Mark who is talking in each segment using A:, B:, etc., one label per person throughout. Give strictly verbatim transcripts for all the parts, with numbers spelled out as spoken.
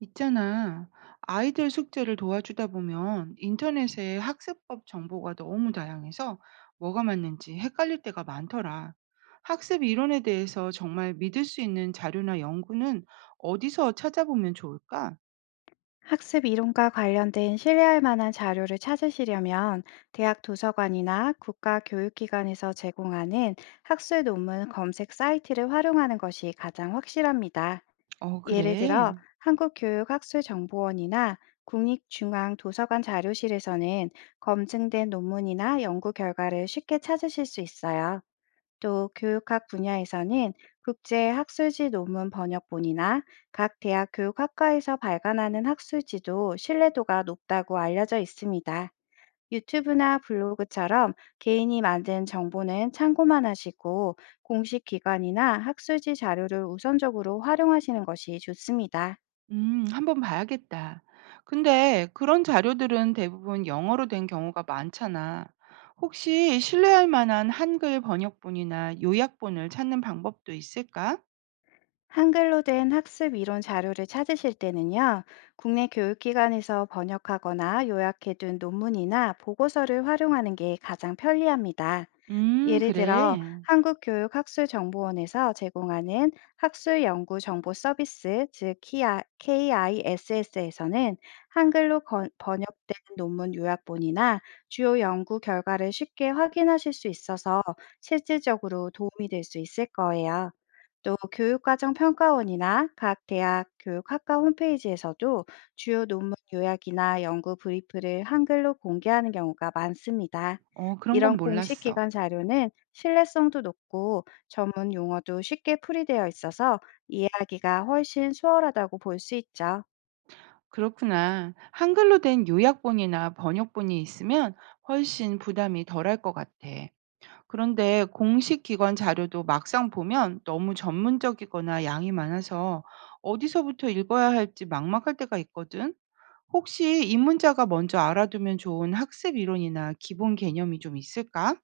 A: 있잖아. 아이들 숙제를 도와주다 보면 인터넷에 학습법 정보가 너무 다양해서 뭐가 맞는지 헷갈릴 때가 많더라. 학습 이론에 대해서 정말 믿을 수 있는 자료나 연구는 어디서 찾아보면 좋을까?
B: 학습 이론과 관련된 신뢰할 만한 자료를 찾으시려면 대학 도서관이나 국가교육기관에서 제공하는 학술 논문 검색 사이트를 활용하는 것이 가장 확실합니다.
A: 어,
B: 예를
A: 그래.
B: 들어 한국교육학술정보원이나 국립중앙도서관 자료실에서는 검증된 논문이나 연구 결과를 쉽게 찾으실 수 있어요. 또 교육학 분야에서는 국제 학술지 논문 번역본이나 각 대학 교육학과에서 발간하는 학술지도 신뢰도가 높다고 알려져 있습니다. 유튜브나 블로그처럼 개인이 만든 정보는 참고만 하시고 공식 기관이나 학술지 자료를 우선적으로 활용하시는 것이 좋습니다.
A: 음, 한번 봐야겠다. 근데 그런 자료들은 대부분 영어로 된 경우가 많잖아. 혹시 신뢰할 만한 한글 번역본이나 요약본을 찾는 방법도 있을까?
B: 한글로 된 학습 이론 자료를 찾으실 때는요, 국내 교육기관에서 번역하거나 요약해둔 논문이나 보고서를 활용하는 게 가장 편리합니다.
A: 음,
B: 예를
A: 그래.
B: 들어, 한국교육학술정보원에서 제공하는 학술연구정보서비스, 즉 케이아이에스에스에서는 한글로 건- 번역된 논문 요약본이나 주요 연구 결과를 쉽게 확인하실 수 있어서 실질적으로 도움이 될 수 있을 거예요. 또 교육과정 평가원이나 각 대학 교육학과 홈페이지에서도 주요 논문 요약이나 연구 브리프를 한글로 공개하는 경우가 많습니다.
A: 어, 그런 건
B: 이런 공식
A: 몰랐어.
B: 기관 자료는 신뢰성도 높고 전문 용어도 쉽게 풀이되어 있어서 이해하기가 훨씬 수월하다고 볼 수 있죠.
A: 그렇구나. 한글로 된 요약본이나 번역본이 있으면 훨씬 부담이 덜할 것 같아. 그런데 공식 기관 자료도 막상 보면 너무 전문적이거나 양이 많아서 어디서부터 읽어야 할지 막막할 때가 있거든. 혹시 입문자가 먼저 알아두면 좋은 학습 이론이나 기본 개념이 좀 있을까?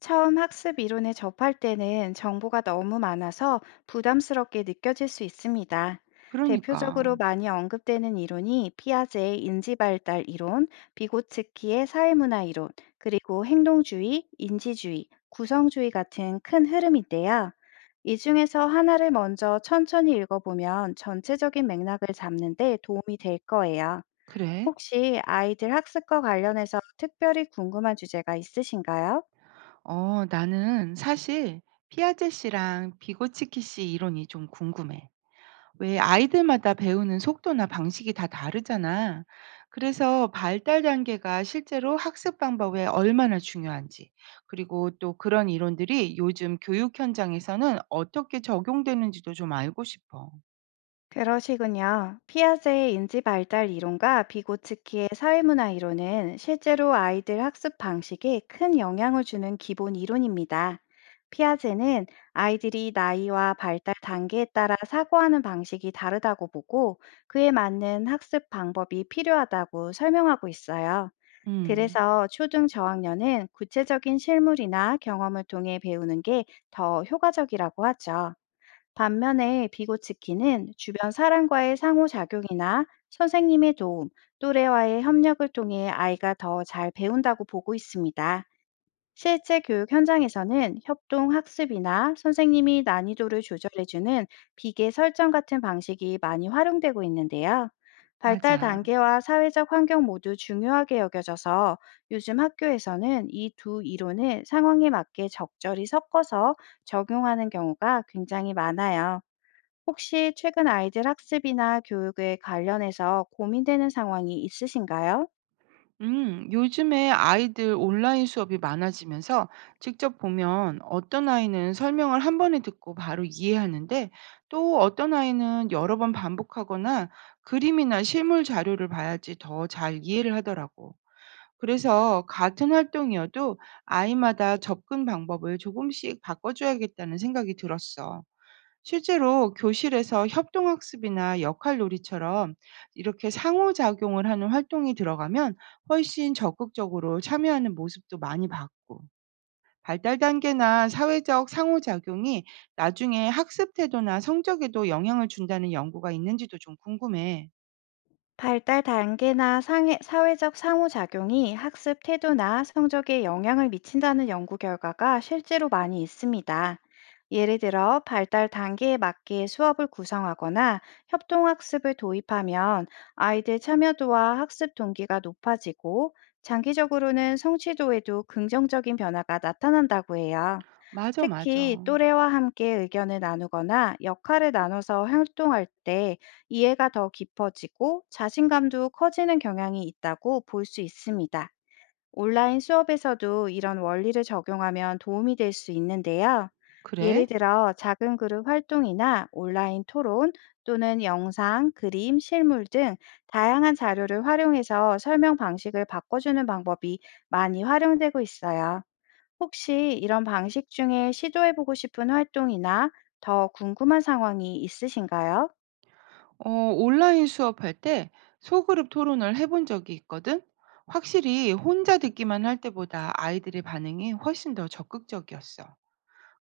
B: 처음 학습 이론에 접할 때는 정보가 너무 많아서 부담스럽게 느껴질 수 있습니다.
A: 그러니까.
B: 대표적으로 많이 언급되는 이론이 피아제의 인지발달 이론, 비고츠키의 사회문화 이론, 그리고 행동주의, 인지주의, 구성주의 같은 큰 흐름인데요. 이 중에서 하나를 먼저 천천히 읽어보면 전체적인 맥락을 잡는데 도움이 될 거예요.
A: 그래.
B: 혹시 아이들 학습과 관련해서 특별히 궁금한 주제가 있으신가요?
A: 어, 나는 사실 피아제 씨랑 비고치키 씨 이론이 좀 궁금해. 왜 아이들마다 배우는 속도나 방식이 다 다르잖아. 그래서 발달 단계가 실제로 학습 방법에 얼마나 중요한지, 그리고 또 그런 이론들이 요즘 교육 현장에서는 어떻게 적용되는지도 좀 알고 싶어.
B: 그러시군요. 피아제의 인지 발달 이론과 비고츠키의 사회문화 이론은 실제로 아이들 학습 방식에 큰 영향을 주는 기본 이론입니다. 피아제는 아이들이 나이와 발달 단계에 따라 사고하는 방식이 다르다고 보고 그에 맞는 학습 방법이 필요하다고 설명하고 있어요.
A: 음,
B: 그래서 초등 저학년은 구체적인 실물이나 경험을 통해 배우는 게 더 효과적이라고 하죠. 반면에 비고치키는 주변 사람과의 상호작용이나 선생님의 도움, 또래와의 협력을 통해 아이가 더 잘 배운다고 보고 있습니다. 실제 교육 현장에서는 협동 학습이나 선생님이 난이도를 조절해주는 비계 설정 같은 방식이 많이 활용되고 있는데요. 발달
A: 맞아.
B: 단계와 사회적 환경 모두 중요하게 여겨져서 요즘 학교에서는 이 두 이론을 상황에 맞게 적절히 섞어서 적용하는 경우가 굉장히 많아요. 혹시 최근 아이들 학습이나 교육에 관련해서 고민되는 상황이 있으신가요?
A: 음, 요즘에 아이들 온라인 수업이 많아지면서 직접 보면 어떤 아이는 설명을 한 번에 듣고 바로 이해하는데 또 어떤 아이는 여러 번 반복하거나 그림이나 실물 자료를 봐야지 더 잘 이해를 하더라고. 그래서 같은 활동이어도 아이마다 접근 방법을 조금씩 바꿔줘야겠다는 생각이 들었어. 실제로 교실에서 협동학습이나 역할놀이처럼 이렇게 상호작용을 하는 활동이 들어가면 훨씬 적극적으로 참여하는 모습도 많이 봤고, 발달 단계나 사회적 상호작용이 나중에 학습 태도나 성적에도 영향을 준다는 연구가 있는지도 좀 궁금해.
B: 발달 단계나 상해- 사회적 상호작용이 학습 태도나 성적에 영향을 미친다는 연구 결과가 실제로 많이 있습니다. 예를 들어 발달 단계에 맞게 수업을 구성하거나 협동학습을 도입하면 아이들 참여도와 학습 동기가 높아지고 장기적으로는 성취도에도 긍정적인 변화가 나타난다고 해요.
A: 맞아, 맞아.
B: 특히 또래와 함께 의견을 나누거나 역할을 나눠서 활동할 때 이해가 더 깊어지고 자신감도 커지는 경향이 있다고 볼 수 있습니다. 온라인 수업에서도 이런 원리를 적용하면 도움이 될 수 있는데요. 예를
A: 그래?
B: 들어 작은 그룹 활동이나 온라인 토론 또는 영상, 그림, 실물 등 다양한 자료를 활용해서 설명 방식을 바꿔주는 방법이 많이 활용되고 있어요. 혹시 이런 방식 중에 시도해보고 싶은 활동이나 더 궁금한 상황이 있으신가요?
A: 어, 온라인 수업할 때 소그룹 토론을 해본 적이 있거든? 확실히 혼자 듣기만 할 때보다 아이들의 반응이 훨씬 더 적극적이었어.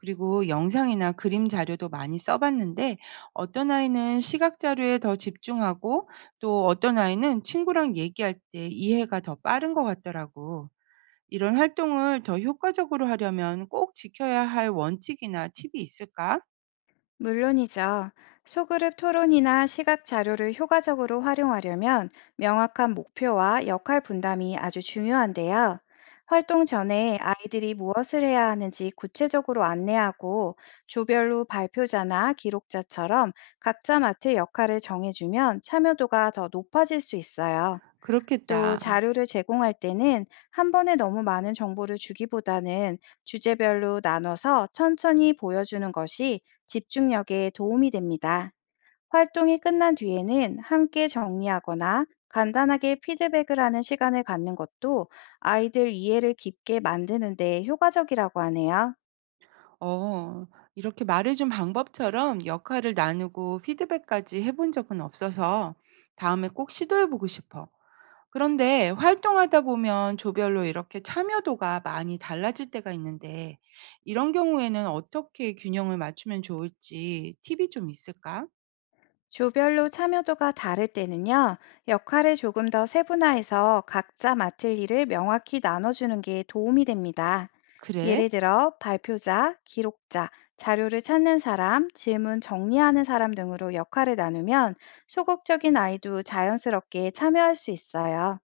A: 그리고 영상이나 그림 자료도 많이 써봤는데 어떤 아이는 시각 자료에 더 집중하고 또 어떤 아이는 친구랑 얘기할 때 이해가 더 빠른 것 같더라고. 이런 활동을 더 효과적으로 하려면 꼭 지켜야 할 원칙이나 팁이 있을까?
B: 물론이죠. 소그룹 토론이나 시각 자료를 효과적으로 활용하려면 명확한 목표와 역할 분담이 아주 중요한데요. 활동 전에 아이들이 무엇을 해야 하는지 구체적으로 안내하고 조별로 발표자나 기록자처럼 각자 맡을 역할을 정해주면 참여도가 더 높아질 수 있어요. 또
A: 그렇겠다.
B: 자료를 제공할 때는 한 번에 너무 많은 정보를 주기보다는 주제별로 나눠서 천천히 보여주는 것이 집중력에 도움이 됩니다. 활동이 끝난 뒤에는 함께 정리하거나 간단하게 피드백을 하는 시간을 갖는 것도 아이들 이해를 깊게 만드는 데 효과적이라고 하네요.
A: 어, 이렇게 말해준 방법처럼 역할을 나누고 피드백까지 해본 적은 없어서 다음에 꼭 시도해보고 싶어. 그런데 활동하다 보면 조별로 이렇게 참여도가 많이 달라질 때가 있는데, 이런 경우에는 어떻게 균형을 맞추면 좋을지 팁이 좀 있을까?
B: 조별로 참여도가 다를 때는요, 역할을 조금 더 세분화해서 각자 맡을 일을 명확히 나눠주는 게 도움이 됩니다. 예를
A: 그래?
B: 들어, 발표자, 기록자, 자료를 찾는 사람, 질문 정리하는 사람 등으로 역할을 나누면 소극적인 아이도 자연스럽게 참여할 수 있어요.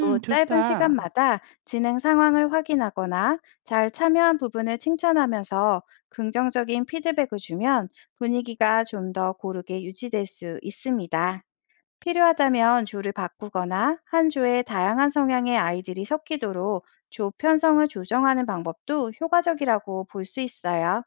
B: 또 짧은
A: 좋다.
B: 시간마다 진행 상황을 확인하거나 잘 참여한 부분을 칭찬하면서 긍정적인 피드백을 주면 분위기가 좀 더 고르게 유지될 수 있습니다. 필요하다면 조를 바꾸거나 한 조에 다양한 성향의 아이들이 섞이도록 조 편성을 조정하는 방법도 효과적이라고 볼 수 있어요.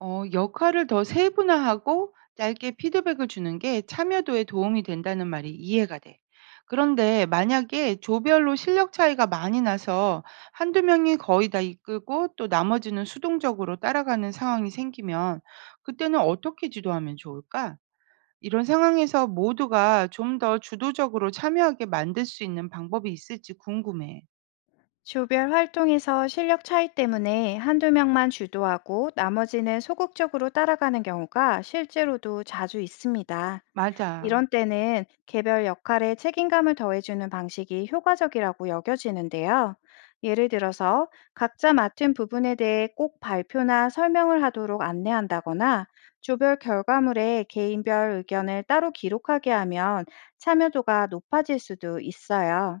A: 어, 역할을 더 세분화하고 짧게 피드백을 주는 게 참여도에 도움이 된다는 말이 이해가 돼. 그런데 만약에 조별로 실력 차이가 많이 나서 한두 명이 거의 다 이끌고 또 나머지는 수동적으로 따라가는 상황이 생기면 그때는 어떻게 지도하면 좋을까? 이런 상황에서 모두가 좀 더 주도적으로 참여하게 만들 수 있는 방법이 있을지 궁금해.
B: 조별 활동에서 실력 차이 때문에 한두 명만 주도하고 나머지는 소극적으로 따라가는 경우가 실제로도 자주 있습니다.
A: 맞아.
B: 이런 때는 개별 역할에 책임감을 더해주는 방식이 효과적이라고 여겨지는데요. 예를 들어서 각자 맡은 부분에 대해 꼭 발표나 설명을 하도록 안내한다거나 조별 결과물에 개인별 의견을 따로 기록하게 하면 참여도가 높아질 수도 있어요.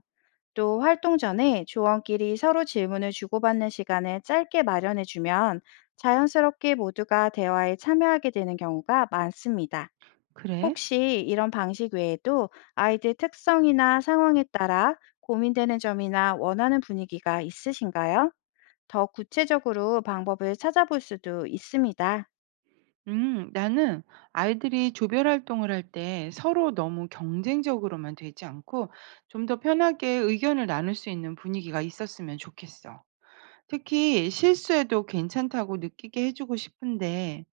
B: 또 활동 전에 조원끼리 서로 질문을 주고받는 시간을 짧게 마련해주면 자연스럽게 모두가 대화에 참여하게 되는 경우가 많습니다.
A: 그래?
B: 혹시 이런 방식 외에도 아이들 특성이나 상황에 따라 고민되는 점이나 원하는 분위기가 있으신가요? 더 구체적으로 방법을 찾아볼 수도 있습니다.
A: 음, 나는 아이들이 조별 활동을 할 때 서로 너무 경쟁적으로만 되지 않고 좀 더 편하게 의견을 나눌 수 있는 분위기가 있었으면 좋겠어. 특히 실수해도 괜찮다고 느끼게 해주고 싶은데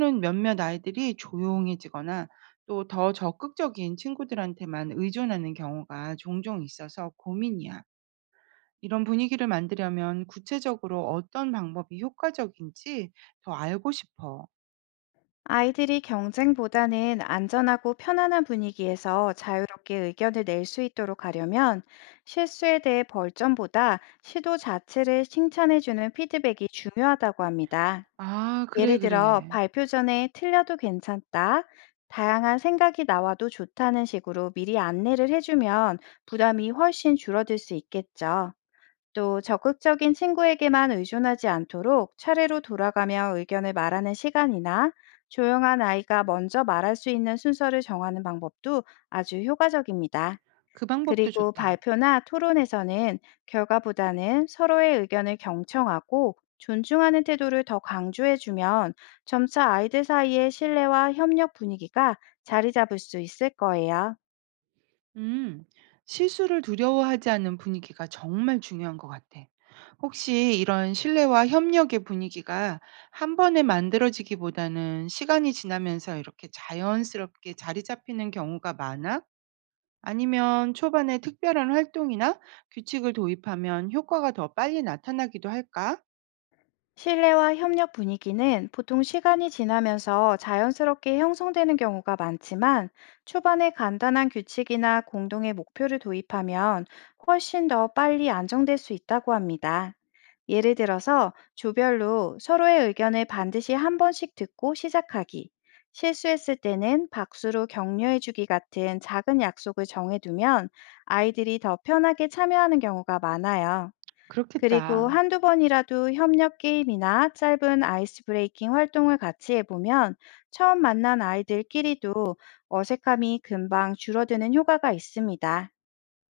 A: 실제로는 몇몇 아이들이 조용해지거나 또 더 적극적인 친구들한테만 의존하는 경우가 종종 있어서 고민이야. 이런 분위기를 만들려면 구체적으로 어떤 방법이 효과적인지 더 알고 싶어.
B: 아이들이 경쟁보다는 안전하고 편안한 분위기에서 자유롭게 의견을 낼 수 있도록 하려면 실수에 대해 벌점보다 시도 자체를 칭찬해주는 피드백이 중요하다고 합니다.
A: 아 그래,
B: 예를 들어
A: 그래.
B: 발표 전에 틀려도 괜찮다, 다양한 생각이 나와도 좋다는 식으로 미리 안내를 해주면 부담이 훨씬 줄어들 수 있겠죠. 또 적극적인 친구에게만 의존하지 않도록 차례로 돌아가며 의견을 말하는 시간이나 조용한 아이가 먼저 말할 수 있는 순서를 정하는 방법도 아주 효과적입니다.
A: 그 방법도
B: 그리고
A: 좋다.
B: 발표나 토론에서는 결과보다는 서로의 의견을 경청하고 존중하는 태도를 더 강조해주면 점차 아이들 사이의 신뢰와 협력 분위기가 자리 잡을 수 있을 거예요.
A: 음. 실수를 두려워하지 않는 분위기가 정말 중요한 것 같아. 혹시 이런 신뢰와 협력의 분위기가 한 번에 만들어지기보다는 시간이 지나면서 이렇게 자연스럽게 자리 잡히는 경우가 많아? 아니면 초반에 특별한 활동이나 규칙을 도입하면 효과가 더 빨리 나타나기도 할까?
B: 신뢰와 협력 분위기는 보통 시간이 지나면서 자연스럽게 형성되는 경우가 많지만 초반에 간단한 규칙이나 공동의 목표를 도입하면 훨씬 더 빨리 안정될 수 있다고 합니다. 예를 들어서 조별로 서로의 의견을 반드시 한 번씩 듣고 시작하기, 실수했을 때는 박수로 격려해주기 같은 작은 약속을 정해두면 아이들이 더 편하게 참여하는 경우가 많아요. 그리고
A: 그렇겠다.
B: 한두 번이라도 협력 게임이나 짧은 아이스 브레이킹 활동을 같이 해보면 처음 만난 아이들끼리도 어색함이 금방 줄어드는 효과가 있습니다.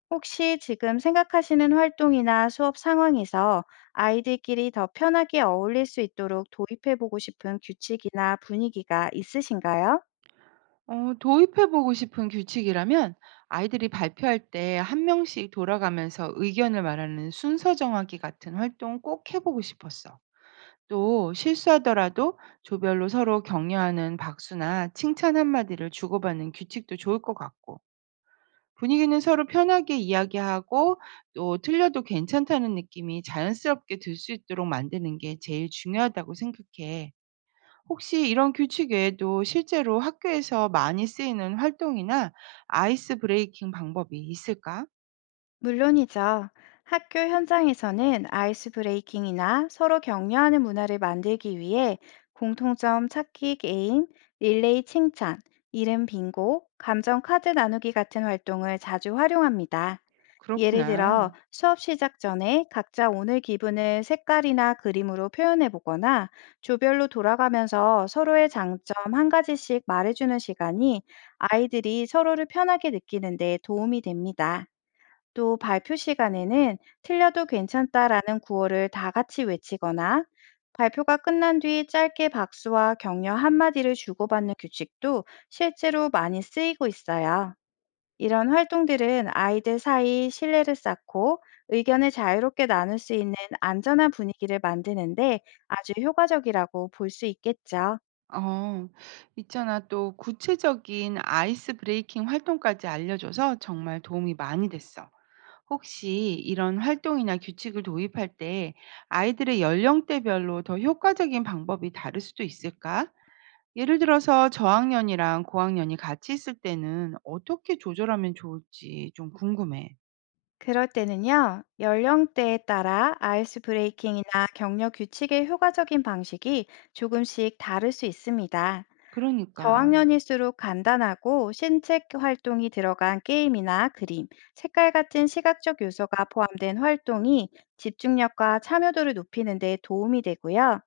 B: 혹시 지금 생각하시는 활동이나 수업 상황에서 아이들끼리 더 편하게 어울릴 수 있도록 도입해 보고 싶은 규칙이나 분위기가 있으신가요?
A: 어, 도입해 보고 싶은 규칙이라면 아이들이 발표할 때 한 명씩 돌아가면서 의견을 말하는 순서 정하기 같은 활동 꼭 해 보고 싶었어. 또 실수하더라도 조별로 서로 격려하는 박수나 칭찬 한마디를 주고받는 규칙도 좋을 것 같고, 분위기는 서로 편하게 이야기하고 또 틀려도 괜찮다는 느낌이 자연스럽게 들 수 있도록 만드는 게 제일 중요하다고 생각해. 혹시 이런 규칙 외에도 실제로 학교에서 많이 쓰이는 활동이나 아이스 브레이킹 방법이 있을까?
B: 물론이죠. 학교 현장에서는 아이스 브레이킹이나 서로 격려하는 문화를 만들기 위해 공통점 찾기 게임, 릴레이 칭찬, 이름 빙고, 감정 카드 나누기 같은 활동을 자주 활용합니다. 예를
A: 그렇구나.
B: 들어 수업 시작 전에 각자 오늘 기분을 색깔이나 그림으로 표현해 보거나 조별로 돌아가면서 서로의 장점 한 가지씩 말해주는 시간이 아이들이 서로를 편하게 느끼는 데 도움이 됩니다. 또 발표 시간에는 틀려도 괜찮다라는 구호를 다 같이 외치거나 발표가 끝난 뒤 짧게 박수와 격려 한마디를 주고받는 규칙도 실제로 많이 쓰이고 있어요. 이런 활동들은 아이들 사이 신뢰를 쌓고 의견을 자유롭게 나눌 수 있는 안전한 분위기를 만드는데 아주 효과적이라고 볼 수 있겠죠.
A: 어, 있잖아. 또 구체적인 아이스 브레이킹 활동까지 알려줘서 정말 도움이 많이 됐어. 혹시 이런 활동이나 규칙을 도입할 때 아이들의 연령대별로 더 효과적인 방법이 다를 수도 있을까? 예를 들어서 저학년이랑 고학년이 같이 있을 때는 어떻게 조절하면 좋을지 좀 궁금해.
B: 그럴 때는요, 연령대에 따라 아이스 브레이킹이나 격려 규칙의 효과적인 방식이 조금씩 다를 수 있습니다.
A: 그러니까.
B: 저학년일수록 간단하고 신체 활동이 들어간 게임이나 그림, 색깔 같은 시각적 요소가 포함된 활동이 집중력과 참여도를 높이는 데 도움이 되고요.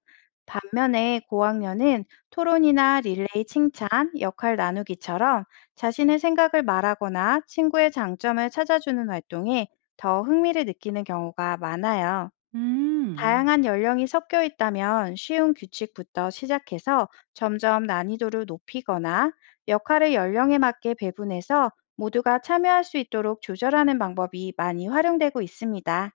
B: 반면에 고학년은 토론이나 릴레이 칭찬, 역할 나누기처럼 자신의 생각을 말하거나 친구의 장점을 찾아주는 활동에 더 흥미를 느끼는 경우가 많아요.
A: 음.
B: 다양한 연령이 섞여 있다면 쉬운 규칙부터 시작해서 점점 난이도를 높이거나 역할을 연령에 맞게 배분해서 모두가 참여할 수 있도록 조절하는 방법이 많이 활용되고 있습니다.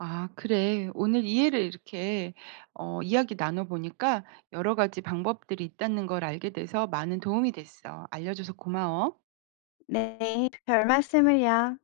A: 아 그래. 오늘 이해를 이렇게 어 이야기 나눠 보니까 여러 가지 방법들이 있다는 걸 알게 돼서 많은 도움이 됐어. 알려줘서 고마워.
B: 네, 별 말씀을요.